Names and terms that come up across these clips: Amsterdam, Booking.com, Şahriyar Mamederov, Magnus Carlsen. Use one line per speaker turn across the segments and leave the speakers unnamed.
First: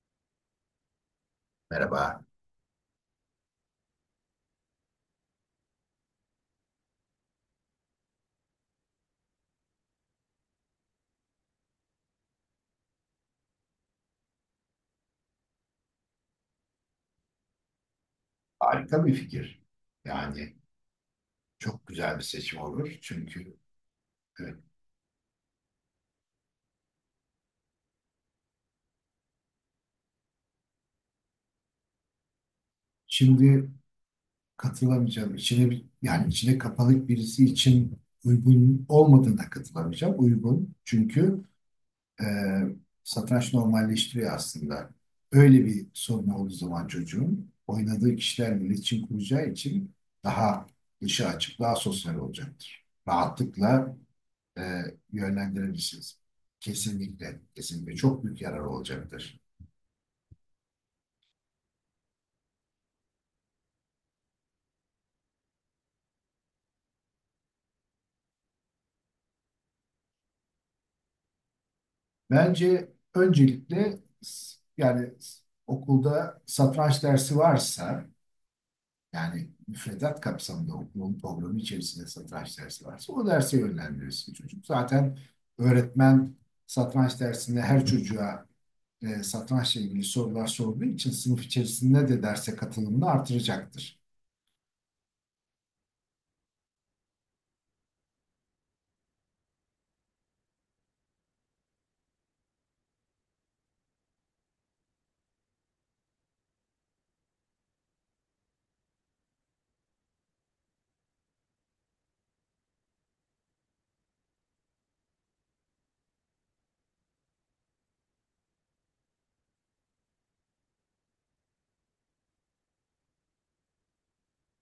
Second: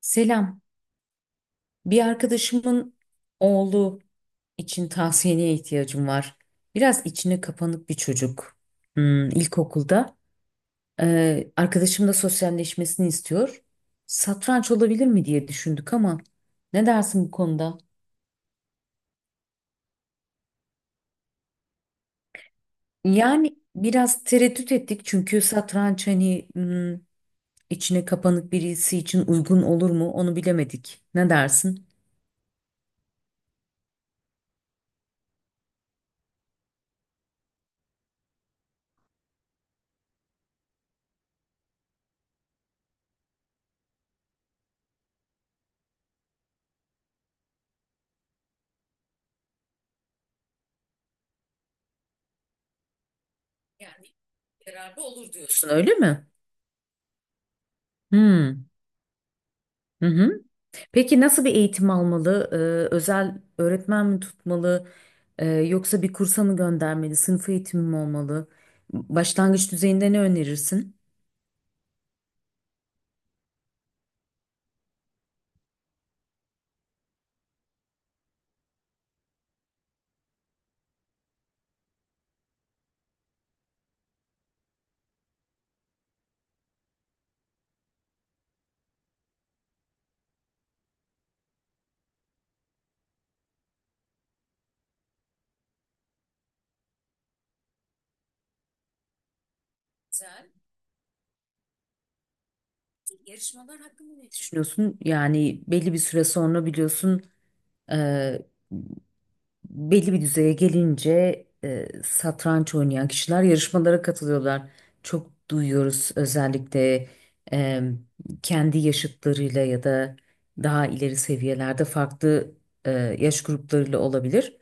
Selam. Bir
Merhaba.
arkadaşımın oğlu için tavsiyene ihtiyacım var. Biraz içine kapanık bir çocuk. Hmm, ilkokulda. Arkadaşım da sosyalleşmesini istiyor. Satranç olabilir mi diye düşündük ama ne dersin bu konuda?
Harika bir fikir. Yani çok güzel bir seçim olur. Çünkü
Yani biraz
evet,
tereddüt ettik çünkü satranç hani içine kapanık birisi için uygun olur mu onu bilemedik. Ne dersin?
şimdi katılamayacağım. Yani içine kapalı birisi için uygun olmadığına katılamayacağım. Uygun. Çünkü e, satranç normalleştiriyor aslında. Öyle bir sorunu olduğu zaman çocuğun oynadığı kişilerle iletişim kuracağı için daha dışa açık, daha sosyal olacaktır. Rahatlıkla
Yani
e,
yararlı olur diyorsun öyle
yönlendirebilirsiniz.
mi?
Kesinlikle, kesinlikle çok büyük yarar
Hmm.
olacaktır.
Hı hı. Peki nasıl bir eğitim almalı? Özel öğretmen mi tutmalı? Yoksa bir kursa mı göndermeli? Sınıf eğitimi mi olmalı? Başlangıç düzeyinde ne önerirsin?
Bence öncelikle yani okulda satranç dersi varsa. Yani müfredat kapsamında okulun programı içerisinde satranç dersi varsa o derse yönlendirirsin çocuk. Zaten öğretmen satranç dersinde her çocuğa satrançla ilgili sorular sorduğu için sınıf içerisinde de derse katılımını artıracaktır.
Güzel. Yarışmalar hakkında ne düşünüyorsun? Yani belli bir süre sonra biliyorsun e, belli bir düzeye gelince satranç oynayan kişiler yarışmalara katılıyorlar. Çok duyuyoruz özellikle e, kendi yaşıtlarıyla ya da daha ileri seviyelerde farklı e, yaş gruplarıyla olabilir.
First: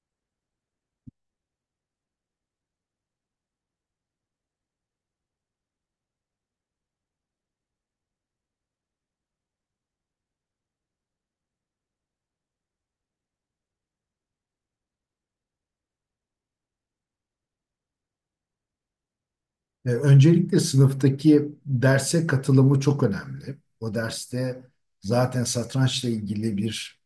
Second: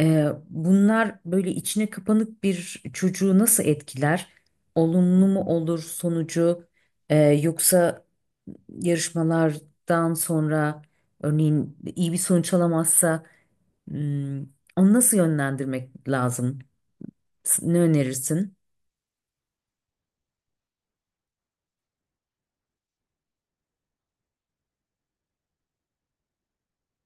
Bunlar böyle içine kapanık bir çocuğu nasıl etkiler? Olumlu mu olur sonucu? Yoksa yarışmalardan sonra örneğin iyi bir sonuç alamazsa Hmm, onu nasıl yönlendirmek lazım? Ne önerirsin?
Öncelikle sınıftaki derse katılımı çok önemli. O derste zaten satrançla ilgili bir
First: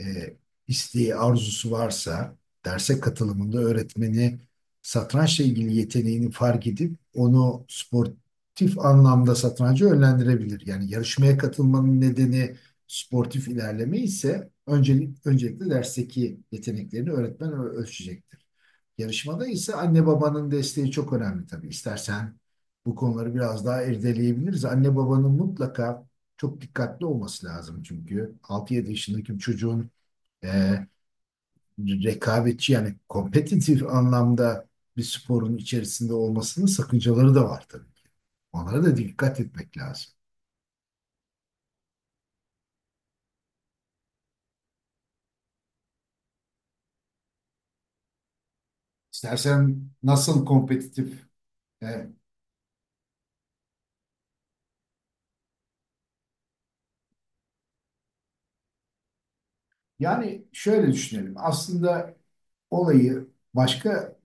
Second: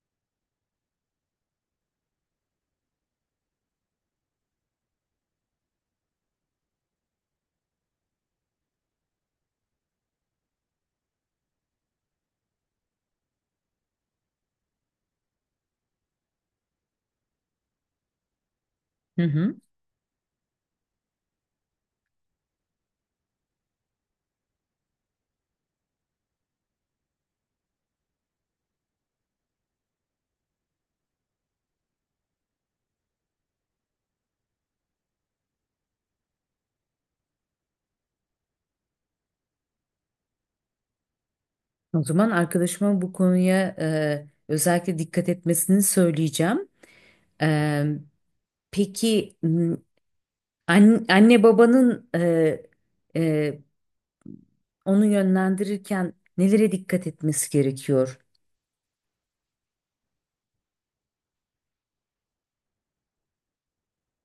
e, isteği, arzusu varsa derse katılımında öğretmeni satrançla ilgili yeteneğini fark edip onu sportif anlamda satranca yönlendirebilir. Yani yarışmaya katılmanın nedeni sportif ilerleme ise öncelikle dersteki yeteneklerini öğretmen ölçecektir.
Hı
Yarışmada
hı.
ise anne babanın desteği çok önemli tabii. İstersen bu konuları biraz daha irdeleyebiliriz. Anne babanın mutlaka çok dikkatli olması lazım çünkü 6-7 yaşındaki bir çocuğun e, rekabetçi yani kompetitif anlamda bir sporun içerisinde olmasının sakıncaları da var tabii. Onlara da dikkat etmek lazım.
O zaman arkadaşıma bu konuya özellikle dikkat etmesini söyleyeceğim. E, peki m,
İstersen nasıl kompetitif?
anne
e,
babanın e, onu yönlendirirken nelere dikkat etmesi gerekiyor?
Yani şöyle düşünelim. Aslında olayı başka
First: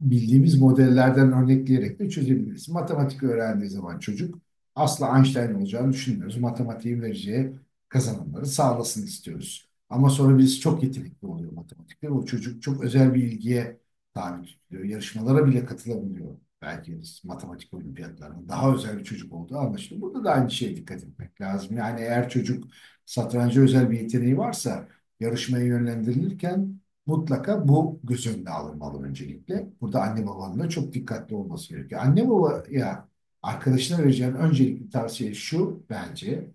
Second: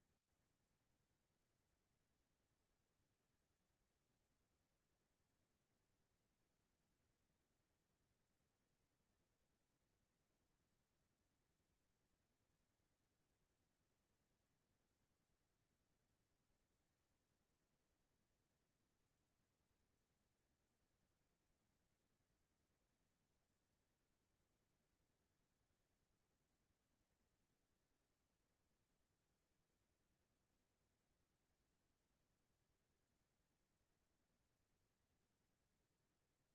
bildiğimiz modellerden örnekleyerek de çözebiliriz. Matematik öğrendiği zaman çocuk asla Einstein olacağını düşünmüyoruz. Matematiğin vereceği kazanımları sağlasın istiyoruz. Ama sonra biz çok yetenekli oluyor matematikte. O çocuk çok özel bir ilgiye tabi tutuluyor. Yarışmalara bile katılabiliyor. Belki matematik olimpiyatlarında daha özel bir çocuk olduğu anlaşılıyor. Burada da aynı şeye dikkat etmek lazım. Yani eğer çocuk satranca özel bir yeteneği varsa yarışmaya yönlendirilirken mutlaka bu göz önüne alınmalı öncelikle. Burada anne babanın da çok dikkatli olması gerekiyor. Anne babaya arkadaşına vereceğin öncelikli tavsiye şu bence.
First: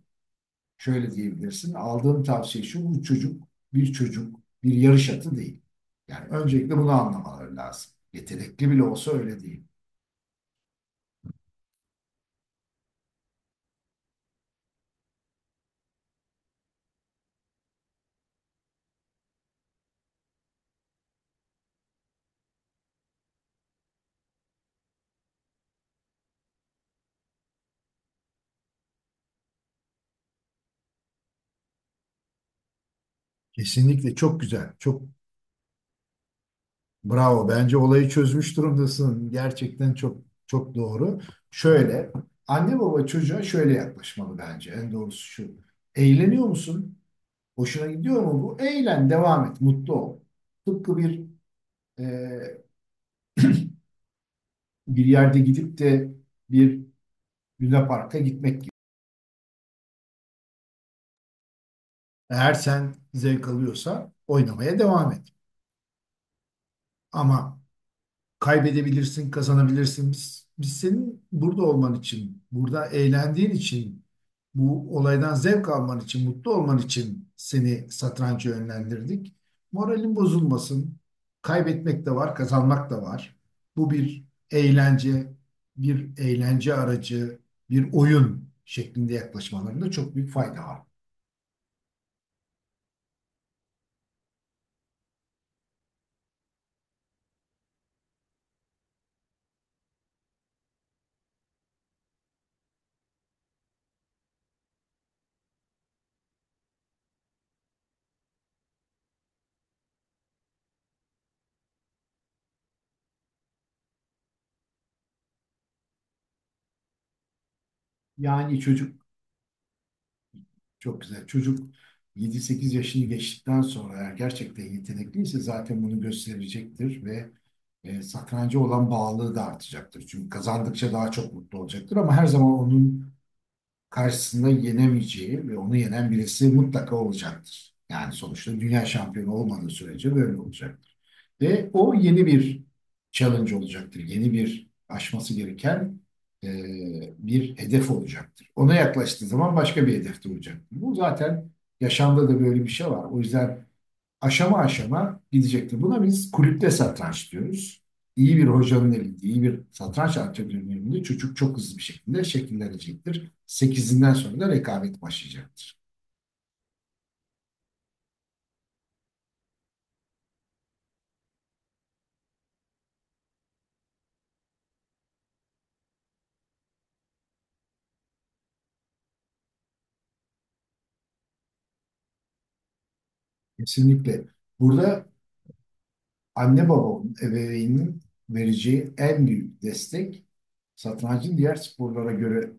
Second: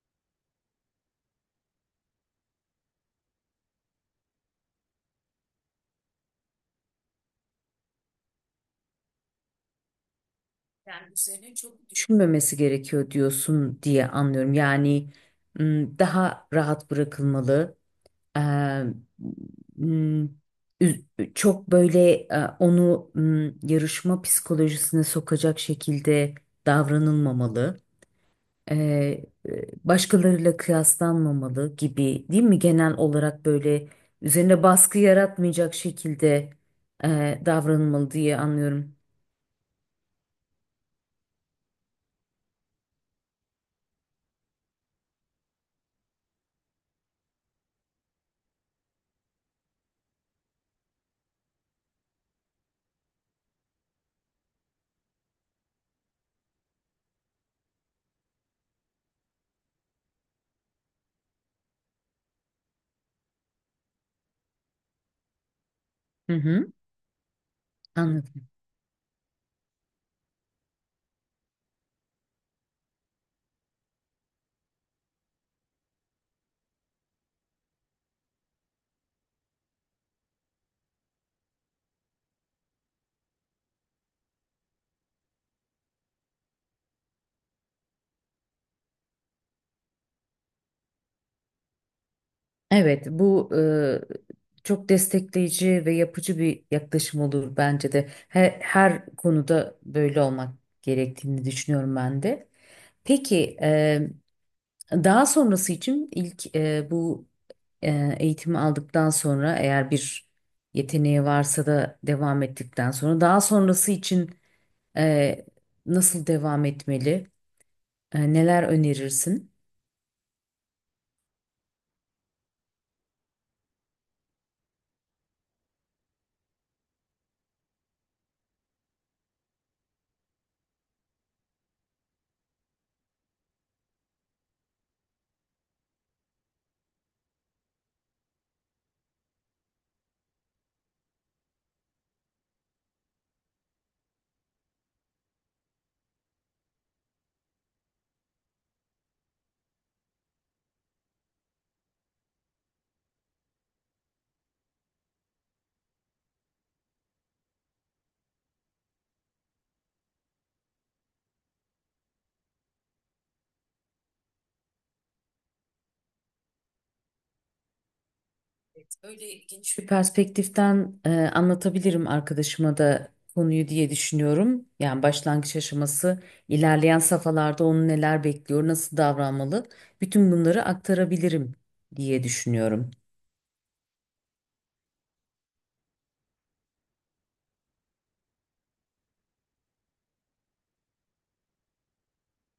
Şöyle diyebilirsin. Aldığım tavsiye şu. Bu çocuk bir çocuk, bir yarış atı değil. Yani öncelikle bunu anlamaları lazım. Yetenekli bile olsa öyle değil.
Yani üzerine çok düşünmemesi gerekiyor diyorsun diye anlıyorum. Yani daha rahat bırakılmalı. Eee, m, Çok böyle onu yarışma psikolojisine sokacak şekilde davranılmamalı. Başkalarıyla kıyaslanmamalı gibi değil mi? Genel olarak böyle
Kesinlikle çok
üzerine
güzel.
baskı yaratmayacak şekilde
Bravo. Bence olayı
davranılmalı diye
çözmüş
anlıyorum.
durumdasın. Gerçekten çok çok doğru. Şöyle, anne baba çocuğa şöyle yaklaşmalı bence. En doğrusu şu. Eğleniyor musun? Hoşuna gidiyor mu bu? Eğlen, devam et, mutlu ol. Tıpkı e, bir yerde gidip de bir lunaparka gitmek gibi. Eğer sen zevk alıyorsa oynamaya devam et.
Hı hı,
Ama
anladım.
kaybedebilirsin, kazanabilirsin. Biz senin burada olman için, burada eğlendiğin için, bu olaydan zevk alman için, mutlu olman için seni satranca yönlendirdik. Moralin bozulmasın. Kaybetmek de var, kazanmak da var. Bu bir eğlence, bir eğlence aracı, bir oyun şeklinde yaklaşmalarında çok büyük fayda var.
Evet, bu çok destekleyici ve yapıcı bir yaklaşım olur bence de. Her konuda böyle olmak gerektiğini düşünüyorum ben de. Peki, daha sonrası için ilk eğitimi aldıktan sonra eğer bir yeteneği varsa da devam ettikten sonra daha sonrası için e, nasıl devam etmeli?
Yani
Neler
çocuk
önerirsin?
Çok güzel. Çocuk 7-8 yaşını geçtikten sonra eğer gerçekten yetenekliyse zaten bunu gösterecektir ve satranca olan bağlılığı da artacaktır. Çünkü kazandıkça daha çok mutlu olacaktır ama her zaman onun karşısında yenemeyeceği ve onu yenen birisi mutlaka olacaktır. Yani sonuçta dünya şampiyonu olmadığı sürece böyle olacaktır. Ve o yeni bir challenge olacaktır. Yeni bir aşması gereken e, bir hedef olacaktır. Ona yaklaştığı zaman başka bir hedefte olacaktır. Bu zaten yaşamda da böyle bir şey var. O yüzden aşama aşama gidecektir. Buna biz kulüpte satranç diyoruz. İyi bir hocanın elinde, iyi bir satranç antrenörünün elinde çocuk çok hızlı bir şekilde şekillenecektir. 8'inden sonra da rekabet başlayacaktır.
Öyle geniş bir perspektiften anlatabilirim arkadaşıma da konuyu diye düşünüyorum. Yani başlangıç aşaması, ilerleyen safhalarda onu neler bekliyor, nasıl davranmalı, bütün bunları aktarabilirim diye düşünüyorum.
Kesinlikle. Burada anne babanın, ebeveynin vereceği en büyük destek satrancın diğer sporlara göre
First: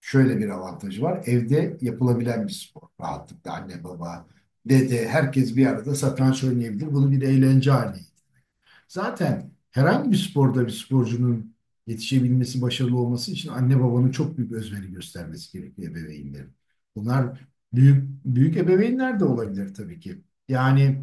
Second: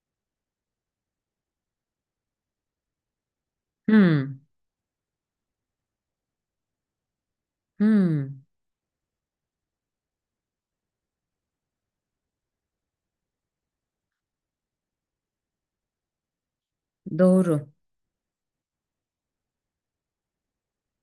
şöyle bir avantajı var. Evde yapılabilen bir spor. Rahatlıkla anne baba,
Hmm,
dede herkes bir arada satranç oynayabilir. Bunu bir eğlence haline...
hmm,
Zaten herhangi bir sporda bir sporcunun yetişebilmesi, başarılı olması için anne babanın çok büyük özveri göstermesi gerekiyor ebeveynlerin. Bunlar
doğru.
büyük büyük ebeveynler de olabilir tabii ki. Yani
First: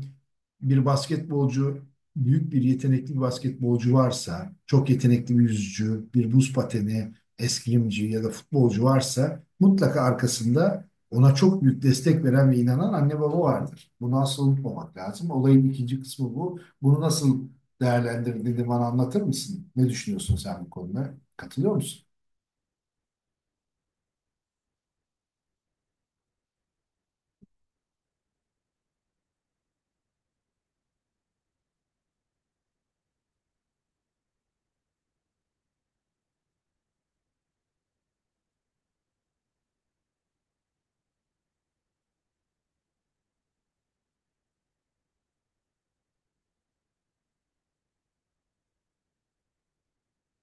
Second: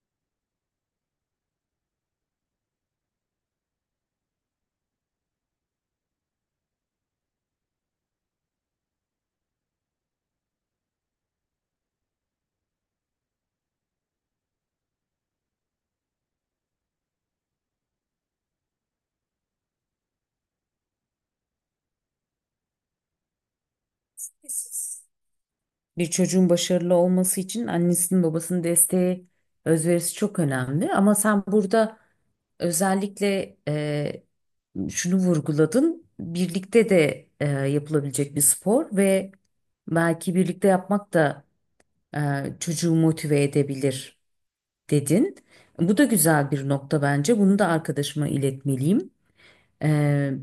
bir basketbolcu, büyük bir yetenekli bir basketbolcu varsa, çok yetenekli bir yüzücü, bir buz pateni, eskrimci ya da futbolcu varsa mutlaka arkasında ona çok büyük destek veren ve inanan anne baba vardır. Bunu asla unutmamak lazım. Olayın ikinci kısmı bu. Bunu nasıl değerlendirdiğini bana anlatır mısın? Ne düşünüyorsun sen bu konuda? Katılıyor musun?
Bir çocuğun başarılı olması için annesinin babasının desteği, özverisi çok önemli. Ama sen burada özellikle şunu vurguladın. Birlikte de yapılabilecek bir spor ve belki birlikte yapmak da e, çocuğu motive edebilir dedin. Bu da güzel bir nokta bence. Bunu da arkadaşıma iletmeliyim. Ee,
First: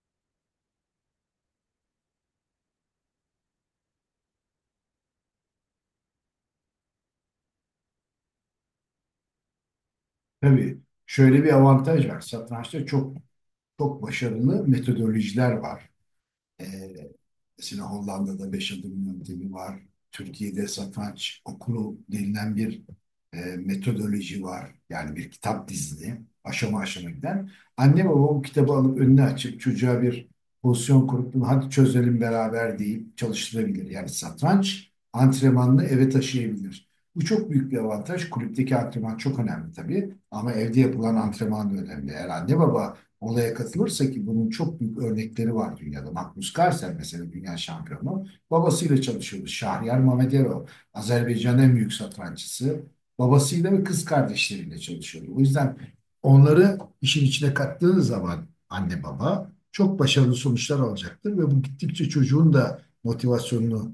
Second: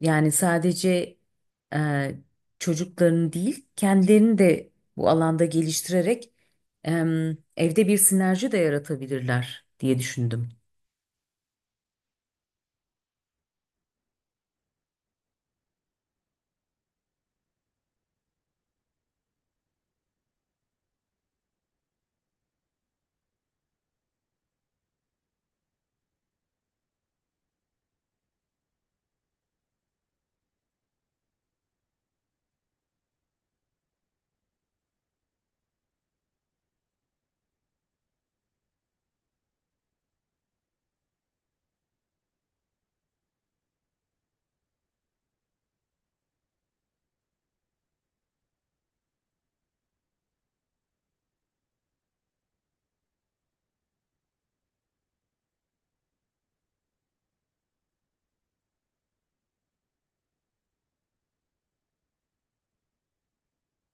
Yani sadece e, çocuklarını değil, kendilerini de bu alanda geliştirerek evde bir sinerji de yaratabilirler diye düşündüm.
Tabii şöyle bir avantaj var. Satrançta çok çok başarılı metodolojiler var. Ee, Mesela Hollanda'da 5 adım yöntemi var. Türkiye'de satranç okulu denilen bir metodoloji var. Yani bir kitap dizili aşama aşama giden. Anne baba bu kitabı alıp önüne açıp çocuğa bir pozisyon kurup bunu hadi çözelim beraber deyip çalıştırabilir. Yani satranç antrenmanını eve taşıyabilir. Bu çok büyük bir avantaj. Kulüpteki antrenman çok önemli tabii. Ama evde yapılan antrenman da önemli. Eğer anne baba olaya katılırsa ki bunun çok büyük örnekleri var dünyada. Magnus Carlsen mesela dünya şampiyonu. Babasıyla çalışıyordu. Şahriyar Mamederov. Azerbaycan'ın en büyük satranççısı. Babasıyla ve kız kardeşleriyle çalışıyordu. O yüzden onları işin içine kattığınız zaman anne baba çok başarılı sonuçlar alacaktır ve bu gittikçe çocuğun da motivasyonunu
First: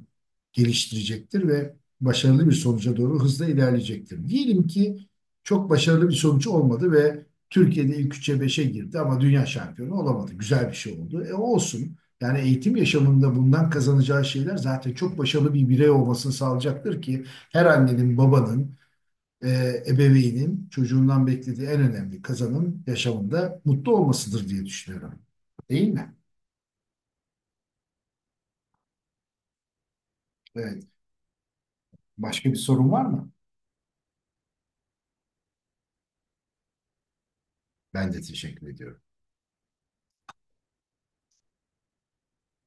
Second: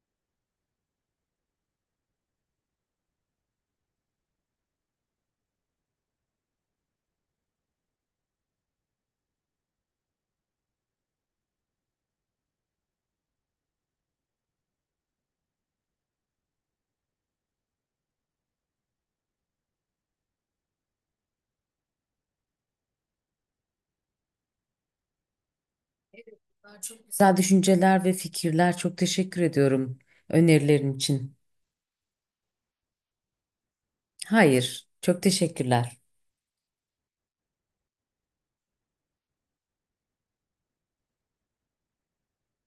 geliştirecektir ve başarılı bir sonuca doğru hızla ilerleyecektir. Diyelim ki çok başarılı bir sonuç olmadı ve Türkiye'de ilk 3'e beşe girdi ama dünya şampiyonu olamadı. Güzel bir şey oldu. E olsun. Yani eğitim yaşamında bundan kazanacağı şeyler zaten çok başarılı bir birey olmasını sağlayacaktır ki her annenin, babanın, e, ebeveynin çocuğundan beklediği en önemli kazanım yaşamında mutlu olmasıdır diye düşünüyorum. Değil mi?
Güzel düşünceler ve fikirler. Çok teşekkür ediyorum
Evet.
önerilerin için.
Başka bir sorun var mı?
Hayır, çok teşekkürler.
Ben de teşekkür ediyorum.